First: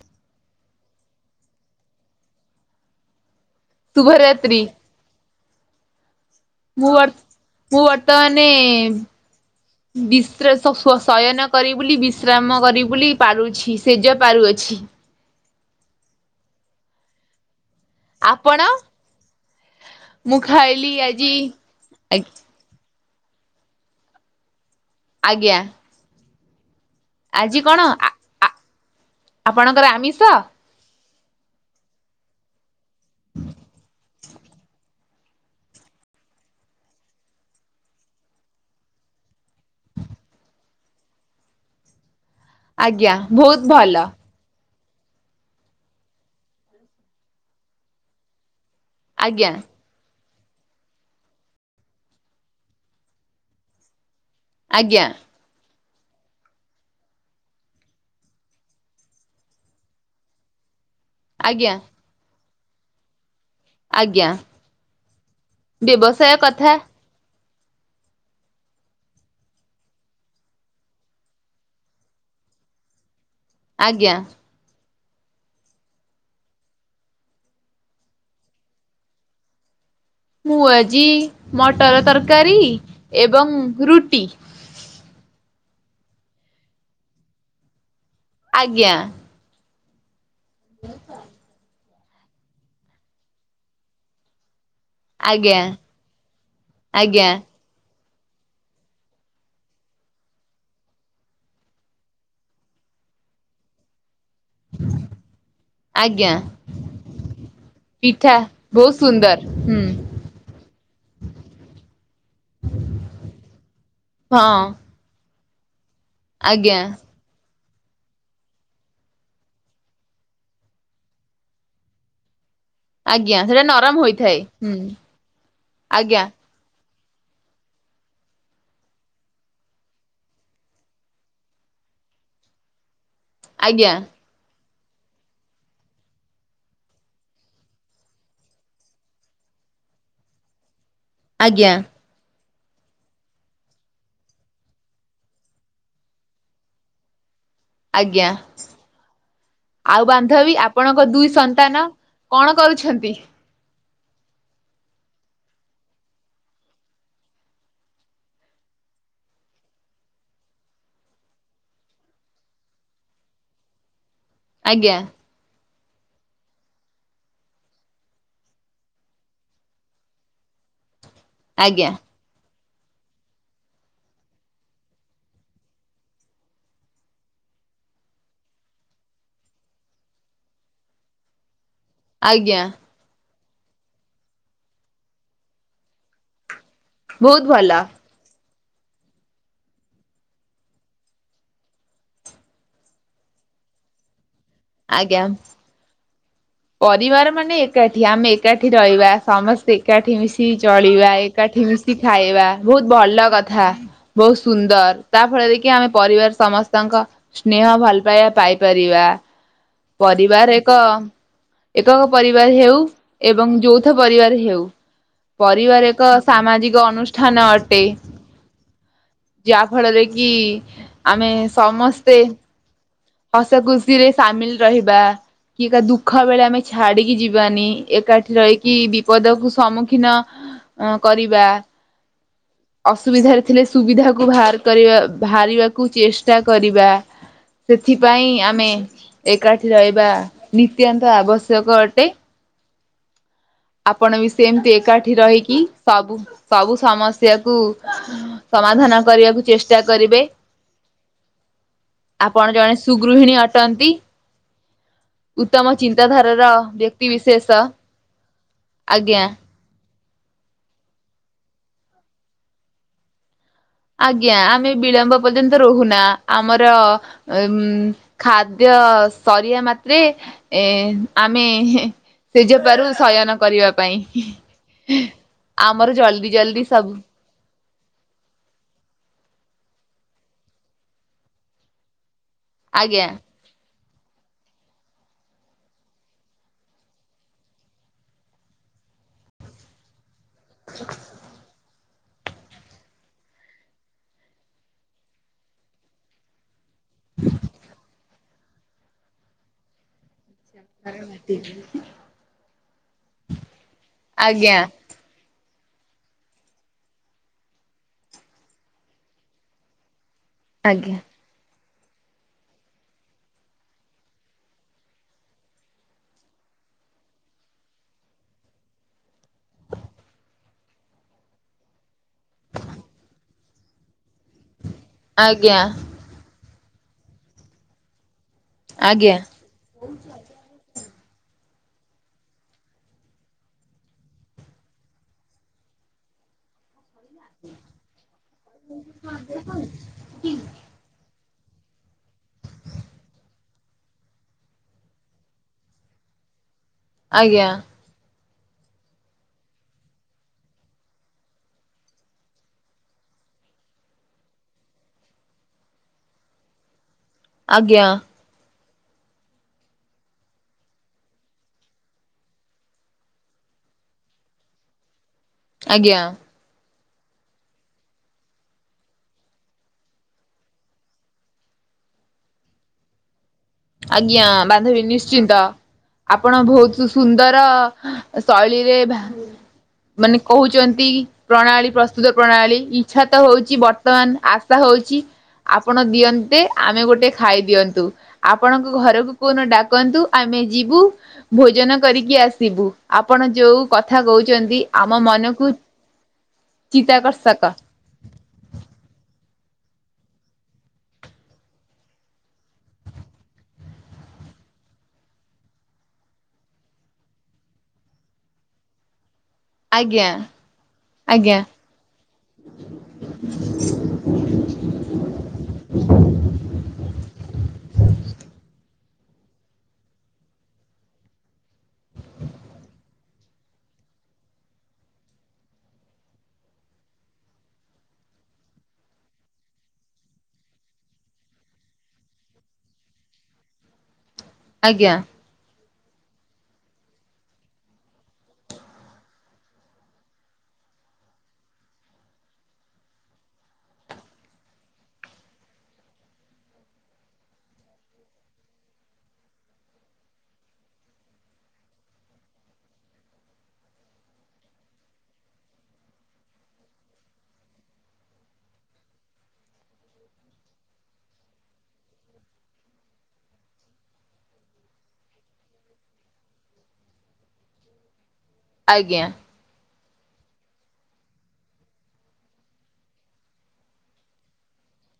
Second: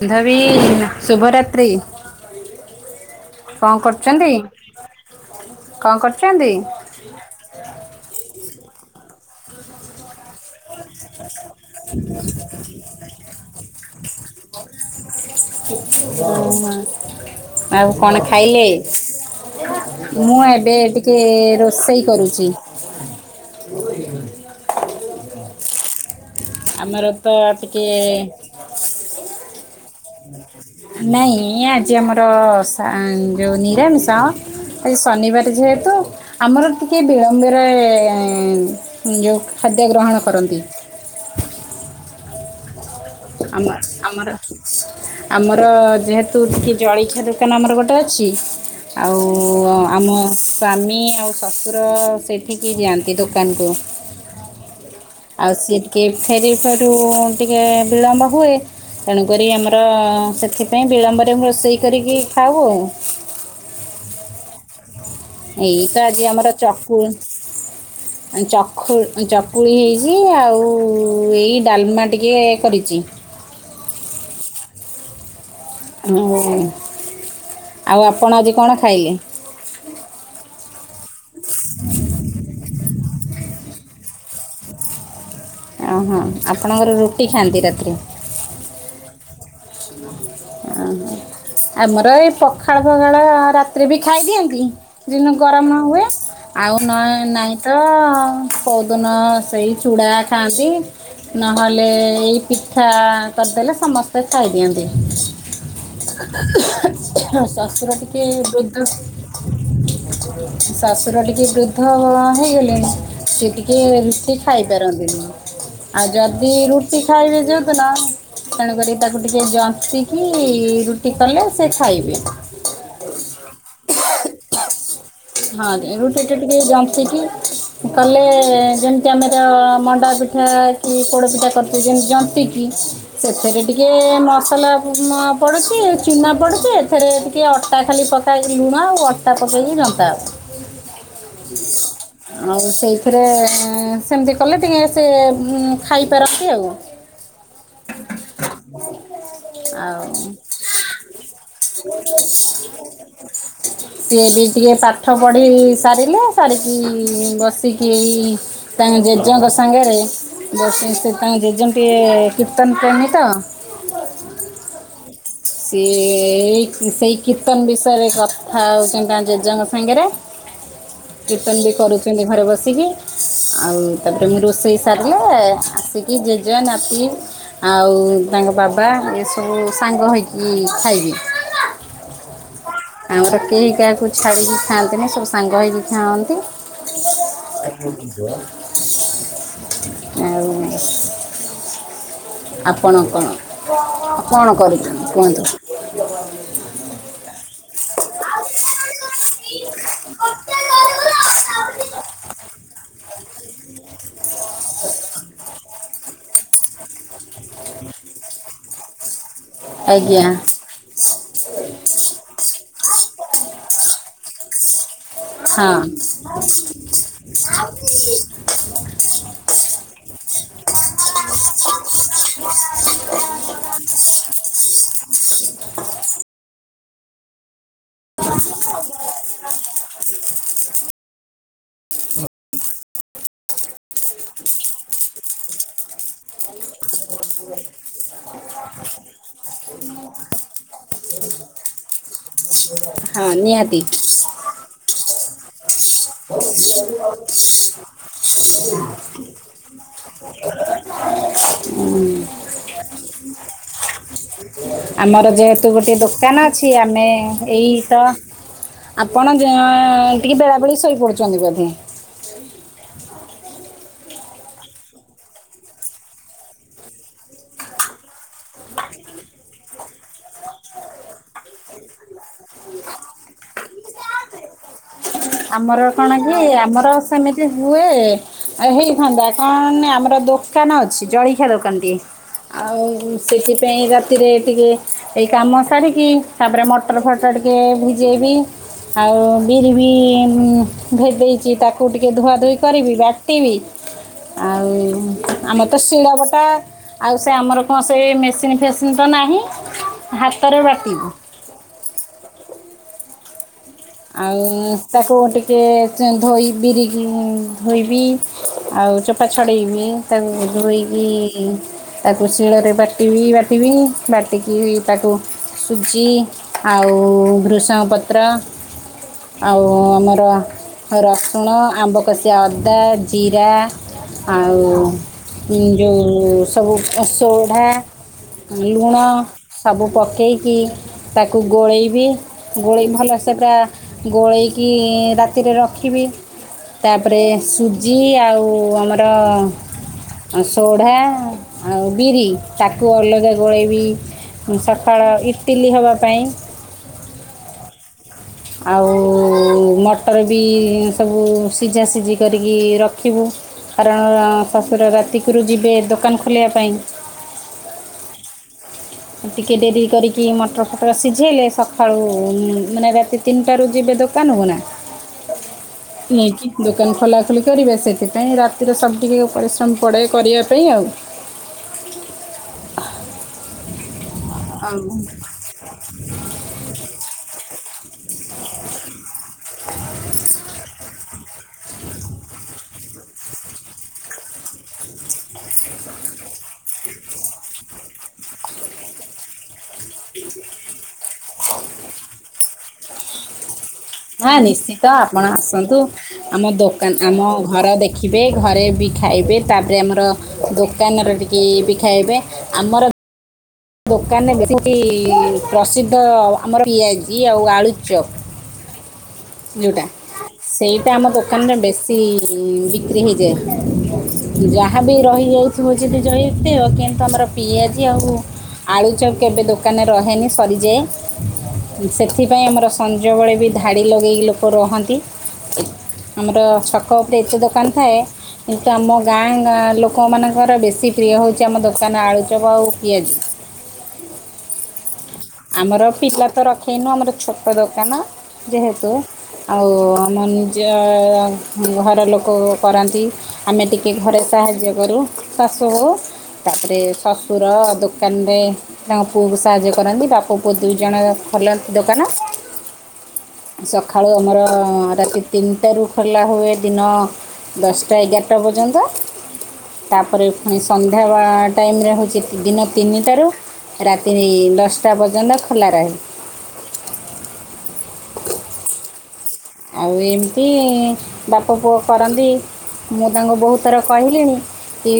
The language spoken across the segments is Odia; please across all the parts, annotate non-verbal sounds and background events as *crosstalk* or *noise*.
ବାନ୍ଧବୀ ଶୁଭରାତ୍ରି, କଁ କରୁଛନ୍ତି? ଶୁଭରାତ୍ରି କଁ କରୁଛନ୍ତି? ମୁଁ ବର୍ ମୁଁ ବର୍ତ୍ତମାନ ବି ଶୟନ କରିିବୁଲି ବିଶ୍ରାମ କରିିବୁଲି ପାରୁଛି ସେଜ ପାରୁଅଛି। ଓ ହଁ, ଆଉ କଣ ଆପଣ ଖାଇଲେ? ମୁଁ ଏବେ ଖାଇଲି ଟିକେ ଆଜି ରୋଷେଇ କରୁଛି। *inaudible* ଆଜ୍ଞା। ଆମର ପା ଆଜି କଣ ଟିକେ ଆ ଆ ଆପଣଙ୍କର ଆମିଷ ନାଇଁ ଆଜି ଆମର ସା ଯୋଉ ନିରାମିଷ। ଆଜି ଶନିବାର ଯେହେତୁ। ଆମର ଟିକିଏ ବିଳମ୍ବରେ ଏଁ ଯୋଉ ଖାଦ୍ୟ ଗ୍ରହଣ କରନ୍ତି। ଆଜ୍ଞା। ବହୁତ ଆମ ଭଲ ଆମର ଆମର ଯେହେତୁ ଟିକେ ଜଳଖିଆ ଦୋକାନ ଆମର ଗୋଟେ ଅଛି। ଆଉ। ଆଜ୍ଞା ଆମ ସ୍ୱାମୀ ଆଉ ଶ୍ୱଶୁର ସେଠିକି ଯାଆନ୍ତି ଦୋକାନକୁ। ଆଜ୍ଞା। ଆଉ ସିଏ ଟିକେ ଫେରୁ ଫେରୁ ଟିକେ ବିଳମ୍ବ ହୁଏ। ତେଣୁକରି ଆମର ସେଥିପାଇଁ ବିଳମ୍ବରେ ଆଜ୍ଞା ରୋଷେଇ କରିକି ଖାଉ ଆଉ। ଆଜ୍ଞା। ଏଇ ତ ଆଜି ବ୍ୟବସାୟ ଆମର କଥା ଚକୁ ଚକୁ ଚକୁଳି ହେଇଛି ଆଉ ଏଇ ଡାଲମା ଟିକେ କରିଛି। ଆଜ୍ଞା। ହ ଆଉ ଆପଣ ଆଜି କଣ ଖାଇଲେ? ମୁଁ ଆଜି ମଟର ତରକାରୀ ଏବଂ ରୁଟି। ଓ ହଁ ଆପଣଙ୍କର ରୁଟି ଖାଆନ୍ତି ରାତିରେ। ଆଜ୍ଞା। *inaudible* ଓହୋ ଆମର ଏଇ ପଖାଳ ପଖାଳ ରାତିରେ ବି ଖାଇଦିଅନ୍ତି। ଦିନ ଆଜ୍ଞା ଗରମ ନ ହୁଏ ଆଉ ନ ଆଜ୍ଞା ଆଜ୍ଞା ନହିଁ। ତ କଉଦନ ସେଇ ଚୁଡ଼ା ଖାଆନ୍ତି। ନହେଲେ ଏଇ ପିଠା କରିଦେଲେ ସମସ୍ତେ ଖାଇଦିଅନ୍ତି। ଆଜ୍ଞା ଶ୍ୱାଶୁର ଟିକେ ପିଠା ବୃଦ୍ଧ। ବହୁତ ସୁନ୍ଦର ହୁଁ ଶଶୁର ଟିକେ ବୃଦ୍ଧ ହେଇଗଲେଣି ସେ ଟିକେ ରୁଟି ହଁ ଖାଇ ପାରନ୍ତିନି। ଆଉ ଯଦି ଆଜ୍ଞା ରୁଟି ଖାଇବେ ଯୋଉଦିନ ତେଣୁକରି ତାକୁ ଟିକେ ଜନ୍ତି। କି ରୁଟି କଲେ ସେ ଖାଇବେ। ଆଜ୍ଞା ସେଇଟା ନରମ ହୋଇଥାଏ ହୁଁ। ହଁ ରୁଟି। ଆଜ୍ଞା ଟିକେ ଜନ୍ତିକି କଲେ ଯେମିତି ଆମର ମଣ୍ଡା ପିଠା। କି ପୋଡ଼ପିଠା କରିଥି ଯେମତି ଜପିକି ସେଥିରେ ଟିକେ ଆଜ୍ଞା ମସଲା। ପଡ଼ୁଛି ଚୁନା ପଡ଼ୁଛି ଏଥିରେ ଟିକେ ଅଟା ଖାଲି ପକାଇକି ଲୁଣ ଆଉ ଅଟା ପକେଇକି ଜନ୍ତା ଆଉ। *unintelligible* ଆଜ୍ଞା ଆଉ ସେଇଥିରେ ସେମିତି କଲେ ଟିକେ ସେ ଖାଇପାରନ୍ତି ଆଉ। *unintelligible* ଆଜ୍ଞା। ଆଉ ବାନ୍ଧବୀ ଆପଣଙ୍କ ଦୁଇ ସନ୍ତାନ କଣ କରୁଛନ୍ତି? ସିଏ ବି ଟିକେ ପା। ପାଠ ପଢ଼ି ସାରିଲେ ସାରିକି ବସିକି ଏଇ- ତାଙ୍କ ଜେଜେଙ୍କ ସାଙ୍ଗରେ ବସି ତାଙ୍କ ଜେଜେ ଟିକେ କୀର୍ତ୍ତନ ପ୍ରେମୀ ତଅ - *unintelligible* ଆଜ୍ଞା। ସିଏ ଏଇ ସେଇ କୀର୍ତ୍ତନ ବିଷୟରେ କଥା ହଉଛନ୍ତି ତାଙ୍କ ଜେଜେଙ୍କ ସାଙ୍ଗରେ କୀର୍ତ୍ତନ ବି ଆଜ୍ଞା କହିଛନ୍ତି ଘରେ ବସିକି। ଆଉ ତାପରେ ମୁଁ ରୋଷେଇ ସାରିଲେ ଆସିକି ଜେଜେ ନାତି- ଆଉ ତାଙ୍କ ବାବା ଏସବୁ ସାଙ୍ଗ ହେଇକି ଖାଇବେ ଆଜ୍ଞା। ଆମର କେହି କାହାକୁ ଛାଡ଼ିକି ଖାଆନ୍ତିନି? ସବୁ ସାଙ୍ଗ ହେଇକି ଖାଆନ୍ତି! ବହୁତ ଭଲ *inaudible* ଆଉ ନାଇଁ। ଆପଣ କଣ, କଣ କରି ଆଜ୍ଞା। *inaudible* ପରିବାର ମାନେ ଏକାଠି! ଆମେ ଏକାଠି ରହିବା, ସମସ୍ତେ ଏକାଠି ମିଶିକି ଚଳିବା। ଏକ ଏକାଠି ମିଶି ଖାଇବା, ବହୁତ ଭଲ କଥା। ବହୁତ ସୁନ୍ଦର। ତା' ଫଳରେକି ଆମେ ପରିବାର ସମସ୍ତଙ୍କ ସ୍ନେହ ଭଲ ପାଇବା ପାଇପାରିବା। ଆଜ୍ଞା ପରିବାର ଏକ ଏକକ ପରିବାର ହେଉ, ଏବଂ ଯୌଥ ପରିବାର ହେଉ। ହଁ ପରିବାର ଏକ ସାମାଜିକ ଅନୁଷ୍ଠାନ ଅଟେ। ଯାହା ଫଳରେ କି ଆମେ ସମସ୍ତେ ହସ ଖୁସି ରେ ସାମିଲ ରହିବା। କିଏ କା ଦୁଃଖ ବେଳେ ଆମେ ଛାଡିକି ଯିବାନି। ଏକାଠି ରହିକି ବିପଦକୁ ସମ୍ମୁଖୀନ କରିବା। ଅସୁବିଧାରେ ଥିଲେ ସୁବିଧାକୁ ବାହାର କରିବା, ବାହାରିବାକୁ ଚେଷ୍ଟା କରିବା। ସେଥିପାଇଁ ଆମେ ଏକାଠି ରହିବା ନିତ୍ୟାନ୍ତ ଆବଶ୍ୟକ ଅଟେ। ହଁ, ନିହାତି। ଆପଣ ବି ସେମିତି ଏକାଠି ରହିକି, ସବୁ ସବୁ ସମସ୍ୟାକୁ ସମାଧାନ କରିବାକୁ ଚେଷ୍ଟା କରିବେ। ଆପଣ ଜଣେ ସୁଗୃହିଣୀ ଅଟନ୍ତି। ଆମର ଉତ୍ତମ ଯେହେତୁ ଗୋଟେ ଦୋକାନ ଚିନ୍ତାଧାରାର ଅଛି। ବ୍ୟକ୍ତି ଆମେ ବିଶେଷ ଏଇ ତ ଆପଣ ଆଜ୍ଞା। ଜଁ-ଅ ଟିକିଏ ବେଳାବେଳି ଶୋଇପଡ଼ୁଚନ୍ତି ବୋଧେ! ଆଜ୍ଞା, ଆମେ ବିଳମ୍ବ ପର୍ଯ୍ୟନ୍ତ ରହୁନା। ଆମର ଉଁ ଖାଦ୍ୟ ସରିବା ମାତ୍ରେ, ଏଁ ଆମେ ହେଁ ସେଜପାରୁ ଶୟନ କରିବା ପାଇଁ। ଆମର କଣ ଜଲ୍ଦି କି, ଜଲ୍ଦି ଆମର ସବୁ ସେମିତି ହୁଏ। ହେଇଥାନ୍ତା। କଣ ନା ଆମର ଦୋକାନ ଅଛି, ଜଳଖିଆ ଦୋକାନଟି। ଆଉ, ଆଜ୍ଞା ସେଥିପାଇଁ ରାତ୍ ସେଥିରେ ଟିକିଏ ଏଇ କାମ ସାରିକି, ତା'ପରେ ମଟର ଫଟର ଟିକେ ଭିଜେଇବି। ଆଉ, ବିରି ବି-ଇଁ ଭେଦେଇଚି। ତାକ୍ କୁ ଟିକେ ଧୁଆଧୁୋଇ କରିବି, ବାଟିବି, ଆଉ ଆମ ତ ଶିଳବଟା ଆଉ ସେ ଆମର କଁ ସେ ମେସିନ ଫେସିନ ତ ନାହିଁ? ହାତ୍ *inaudible* ଆଉଁ-ଉଁ ତାକୁ ଟିକେ ଧୋଇ, ବିରିକି ଧୋଇବି ଆଉ, ଚ ଚପା ଛଡ଼େଇବି, ତାକୁ ଆଜ୍ଞା ଧୋଇକି-ଇ ତାକୁ ଶିଳରେ ବାଟିବି, ବାଟିବି, ବାଟିକିରି ତାକୁ ସୁଜି ଆଉ, ଭୃଷଙ୍ଗ ପତ୍ର ଆଉ, ଆମର ରସୁଣ, ଆମ୍ବକଷିଆ ଅଦା, ଜିରା ଆଉଁ, ଆଜ୍ଞା ଯୋଉ ସବୁ ସୋଢ଼ା ଲୁଣ ଆଜ୍ଞା ସବୁ ପକେଇକି, ତାକୁ ଗୋଳେଇବି, ଗୋଳେଇ ଭଲସେ ସେଟା ଗୋଳେଇକି-ଇଁ ରାତିରେ ରଖିବି। ତା'ପରେ ସୁଜି ଆଉ, ଆମର ସୋଢ଼ା, ଆଉ ବିରି, ତାକୁ ଅଲଗା ଗୋଳେଇବି। ସକାଳ ଇଟିଲି ହବା ପାଇଁ। ଆଜ୍ଞା। ଆଉ ମଟର ବି ସବୁ ସିଝା ସିଝି କରିକି ରଖିବୁ। କାରଣ ଶଶୁର ରାତିକୁରୁ ଯିବେ ଦୋକାନ ଖୋଲିବା ପାଇଁ। ଆଜ୍ଞା। ଟିକେ ଡେରି କରିକି ମଟର ଫଟର ସିଝେଇଲେ, ସକାଳୁ ମାନେ ରାତି ତିନିଟାରୁ ଯିବେ ଦୋକାନକୁ ନା। ଆଜ୍ଞା ନେଇକି ଦୋକାନ ଖୋଲାଖୋଲି କରିବେ, ସେଥିପାଇଁ ରାତିରୁ ସବୁ ଟିକେ ପରିଶ୍ରମ ପଡ଼େ କରିଆ ପାଇଁ ଆଉ। ଆଜ୍ଞା ଆଉ ବାନ୍ଧବୀ ନିଶ୍ଚିନ୍ତ ଆପଣ ବହୁତ ଯୁ ସୁନ୍ଦର ଶୈଳୀରେ ଭା ମାନେ କହୁଛନ୍ତି। ପ୍ରଣାଳୀ ପ୍ରସ୍ତୁତ ପ୍ରଣାଳୀ ଇଚ୍ଛା ତ ହଉଛି, ବର୍ତ୍ତମାନ ଆଶା ହଉଛି ଆପଣ ଦିଅନ୍ତେ ଆମେ ଗୋଟେ ଖାଇ ଦିଅନ୍ତୁ। ଆପଣଙ୍କ ଘରକୁ କୋଉଦିନ ଡାକନ୍ତୁ, ଆମେ ଯିବୁ। ଭୋଜନ କରିକି ଆସିବୁ, ଆପଣ ଯୋଉ କଥା ହଁ କହୁଛନ୍ତି ଆମ ନିଶ୍ଚିତ ଆପଣ ମନକୁ ଆସନ୍ତୁ, ଆମ ଦୋକାନ ଆମ ଚିତାକର୍ଷକ ଘର ଦେଖ ଦେଖିବେ ଘରେ ବି ଖାଇବେ, ତାପରେ ଆମର ଦୋକାନରେ ଟିକେ ବି ଖାଇବେ। ଆମର ଦୋକାନରେ ବେଶି ପ୍ରସିଦ୍ଧ ଆମର ପିଆଜି ଆଉ ଆଳୁ ଚପ୍। ଯଉଟା ଆଜ୍ଞା ସେଇଟା ଆମ ଆଜ୍ଞା ଦୋକାନର ବେଶୀ ଇ ବିକ୍ରି ହେଇଯାଏ। ଯାହା ବି ରହିଯାଉଥିବା *unintelligible* କିନ୍ତୁ ଆମର ପିଆଜି ଆଉ ଆଳୁ ଚପ୍ କେବେ ଦୋକାନରେ ରହେନି ସରିଯାଏ। ସେଥିପାଇଁ ଆମର ସଞ୍ଜବେଳେ ବି ଧାଡ଼ି ଲଗେଇକି ଲୋକ ରହନ୍ତି। ଆମର ଛକ ଉପରେ ଏତେ ଦୋକାନ ଥାଏ। କିନ୍ତୁ ଆମ ଗାଁ ଗାଁ ଲୋକମାନଙ୍କର ବେଶୀ ପ୍ରିୟ ହେଉଛି, ଆମ ଦୋକାନ ଆଳୁ ଚପ ଆଉ ପିଆଜି। ଆଜ୍ଞା। ଆମର ପିଲା ତ ରଖେନୁ, ଆମର ଛୋଟ ଦୋକାନ ଯେହେତୁ। ଆଉ ଆମ ନିଜ ଘର ଲୋକ କରନ୍ତି। ଆମେ ଟିକେ ଘରେ ସାହାଯ୍ୟ କରୁ, ଶାଶୁ ବୋହୁ। ତାପରେ ଶଶୁର ଦୋକାନ ରେ ତାଙ୍କ ପୁଅକୁ ସାହାଯ୍ୟ କରନ୍ତି। ବା ବାପ ପୁଅ ଦୁଇ ଜଣ ଯାକ ଖୋଲନ୍ତି ଦୋକାନ। ସଖାଳୁ ଆମର ରାତି ତିନିଟାରୁ ଖୋଲା ହୁଏ ଦିନ ଦଶଟା ଏଗାରଟା ପର୍ଯ୍ୟନ୍ତ। ତାପରେ ପୁଣି ସନ୍ଧ୍ୟା ବା ଟାଇମରେ ହଉଛି ଦିନ ତିନିଟାରୁ ରାତି ଦଶଟା ପର୍ଯ୍ୟନ୍ତ ଖୋଲା ରହେ। ଆଜ୍ଞା। ଆଉ ଏମିତି ବାପ ପୁଅ କରନ୍ତି, ମୁଁ ତାଙ୍କୁ ବହୁତ ଥର କହିଲିଣି ଏ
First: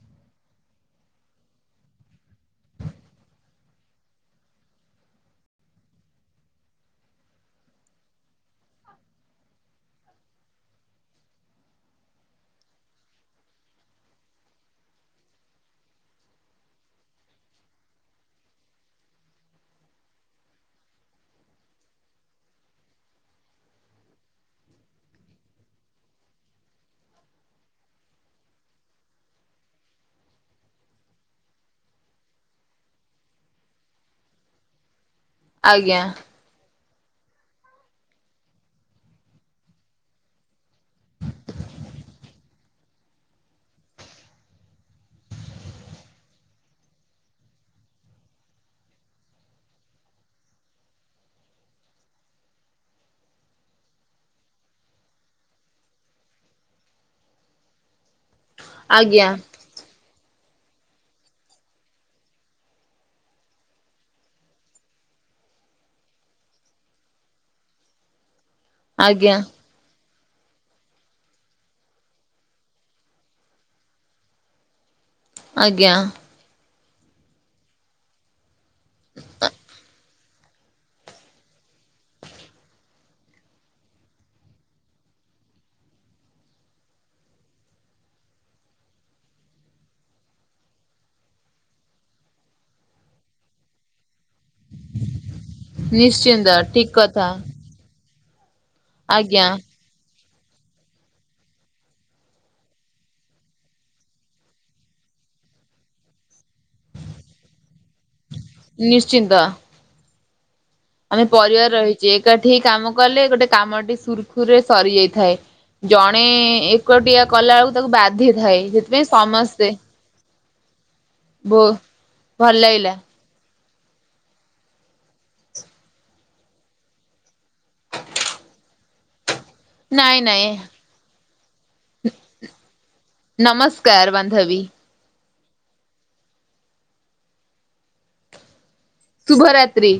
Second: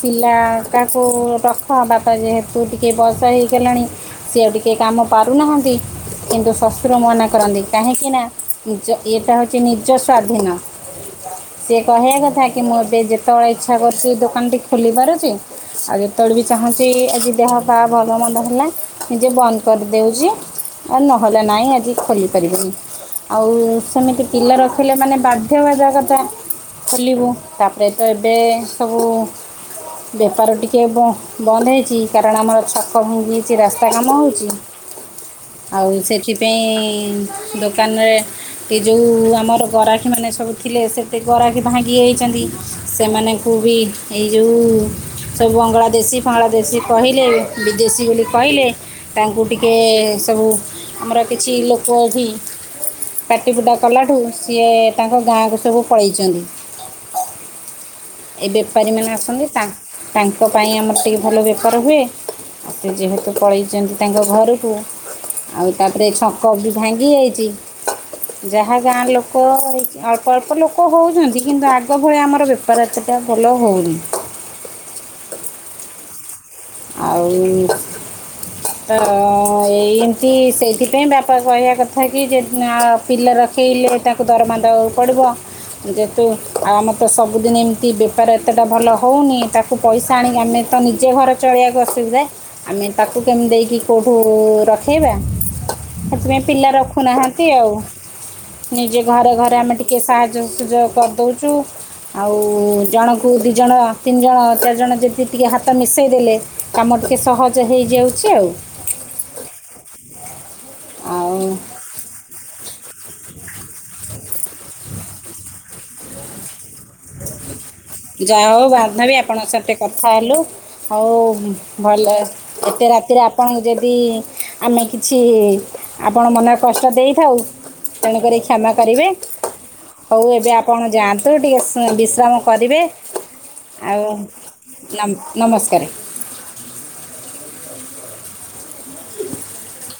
ପିଲାଟାକୁ ରଖ ବାପା ଯେହେତୁ ଟିକେ ବୟସ ହେଇଗଲାଣି। ସିଏ ଆଉ ଟିକେ କାମ ପାରୁନାହାଁନ୍ତି, କିନ୍ତୁ ଶଶୁର ମନା କରନ୍ତି କାହିଁକିନା ନିଜ ଇଏଟା ହେଉଛି ନିଜ ସ୍ଵାଧୀନ। ସେ କହିବା କଥା କି ମୁଁ ଏବେ ଯେତେବେଳେ ଇଚ୍ଛା କରୁଛି ଦୋକାନ ଟି ଖୋଲି ପାରୁଛି। ଆଉ ଯେତେବେଳେ ବି ଚାହୁଁଛି, ଆଜି ଦେହ ପା ଭଲମନ୍ଦ ହେଲା ନିଜେ ବନ୍ଦ କରିଦେଉଚି। ଆଉ ନହେଲେ ନାଇଁ ଆଜି ଖୋଲି ପାରିବିନି। ଆଉ ସେମିତି ପିଲା ରଖିଲେ ମାନେ ବାଧ୍ୟ ବାଧକତା। ଖୋଲିବୁ, ତାପରେ ତ ଏବେ ସବୁ ବେପାର ଟିକେ ବ ବନ୍ଦ ହେଇଛି କାରଣ ଆମର ଛକ ଭାଙ୍ଗି ଯାଇଚି ରାସ୍ତା କାମ ହୋଉଚି। ଆଉ ଆଜ୍ଞା ସେଥିପାଇଁ ଦୋକାନରେ ସେ ଯୋଉ ଆମର ଗରାକୀମାନେ ସବୁ ଥିଲେ ସେତେ ଗରାକୀ ଭାଙ୍ଗି ଯାଇଛନ୍ତି ସେମାନଙ୍କୁ ବି ଏଇ ଯୋଉ ସବୁ ବଙ୍ଗଳାଦେଶୀ ଫଙ୍ଗଳାଦେଶୀ କହିଲେ ବିଦେଶୀ ବୋଲି କହିଲେ। ତାଙ୍କୁ ଟିକେ ସବୁ ଆମର କିଛି ଲୋକ ଭି ପାଟିପୁଟା କଲାଠୁ ସିଏ ତାଙ୍କ ଗାଁକୁ ସବୁ ପଳେଇଚନ୍ତି। ଏ ଆଜ୍ଞା ବେପାରୀମାନେ ଆଜ୍ଞା ଆସନ୍ତି ତା ତାଙ୍କ ପାଇଁ ଆମର ଟିକେ ଭଲ ବେପାର ହୁଏ। ସେ ଯେହେତୁ ପଳେଇଚନ୍ତି ତାଙ୍କ ଘରୁକୁ। ଆଉ ତାପରେ ଛକ ବି ଭାଙ୍ଗି ଆଇଛି ଯାହା ଗାଁ ଲୋକ ଆଜ୍ଞା ହେ ଳ୍ପ ଅଳ୍ପ ଲୋକ ହୋଉଚନ୍ତି କିନ୍ତୁ ଆଗ ଭଳିଆ ଆମର ବେପାର ଏତେଟା ଭଲ ହୋଉନି। ଆଜ୍ଞା ଆଉ ତ ଏଇ ଚି ସେଇଥିପାଇଁ ବାପା କହିବା କଥା କି ଯେ ଆଁ ପିଲା ରଖେଇଲେ ତାକୁ ଦରମା ଦବାକୁ ପଡ଼ିବ। ଯେତୁ ଆମର ତ ସବୁଦିନ ଏମିତି ବେପାର ଏତେଟା ଭଲ ହୋଉନି ତାକୁ କୁ ପଇସା ଆଣିକି ଆମେ ତ ନିଜେ ଘର ଚଳେଇବାକୁ ଅସୁବିଧା ଆମେ ତାକୁ କେମିତି ଦେଇକି କଉଠୁ ରଖେଇବା। ହେଥିପାଇଁ ନିଶ୍ଚିନ୍ତ ପିଲା ଠିକ କଥା ରଖୁନାହାନ୍ତି ଆଉ। ନିଜେ ଘରେ ଆଜ୍ଞା ଘରେ ଆମେ ଟିକେ ସାହାଯ୍ୟ ସୁଯୋଗ କରଦଉଚୁ। ଆଉ ଜଣଙ୍କୁ ଦିଜଣ ତିନି ଜଣ ଚାରିଜଣ ଯଦି ଟିକେ ହାତ ମିଶେଇ ଦେଲେ। କାମ ଟିକେ ସହଜ ହେଇଯାଉଚି ଆଉ ‌ ନିଶ୍ଚିନ୍ତ। ଆମେ ଆଉ ପରିବାର ରହି ଯେ ଏକାଠି କାମ କଲେ ଗୋଟେ କାମଟି ସୁରୁଖୁରୁରେ ସରିଯାଇଥାଏ। ଜଣେ ଏକୁଟିଆ କଲା ବେଳକୁ ତାକୁ ବାଧିଥାଏ ସେଥିପାଇଁ ସମସ୍ତେ। ଥା ହେଲୁ ଆଉ ବୋ ଭଲ ଭଲ ଏତେ ଲାଗିଲା ରାତିରେ ପଣଙ୍କୁ ଯଦି ଆମେ କିଛି ଆପଣନ ମନରେ କଷ୍ଟ ଦେଇଥାଉ ତେଣୁକରି କ୍ଷମା କରିବେ ନାଇଁ ହୋଉ ଏବେ ନାଇଁ ଆପଣ ଯାଆନ୍ତୁ। ଟିକେ ସ- ବିଶ୍ରାମ କରିବେ ନମସ୍କାର ଆଉ ବାନ୍ଧବୀ ନମ ନମସ୍କାରେ। ଶୁଭ ରାତ୍ରୀ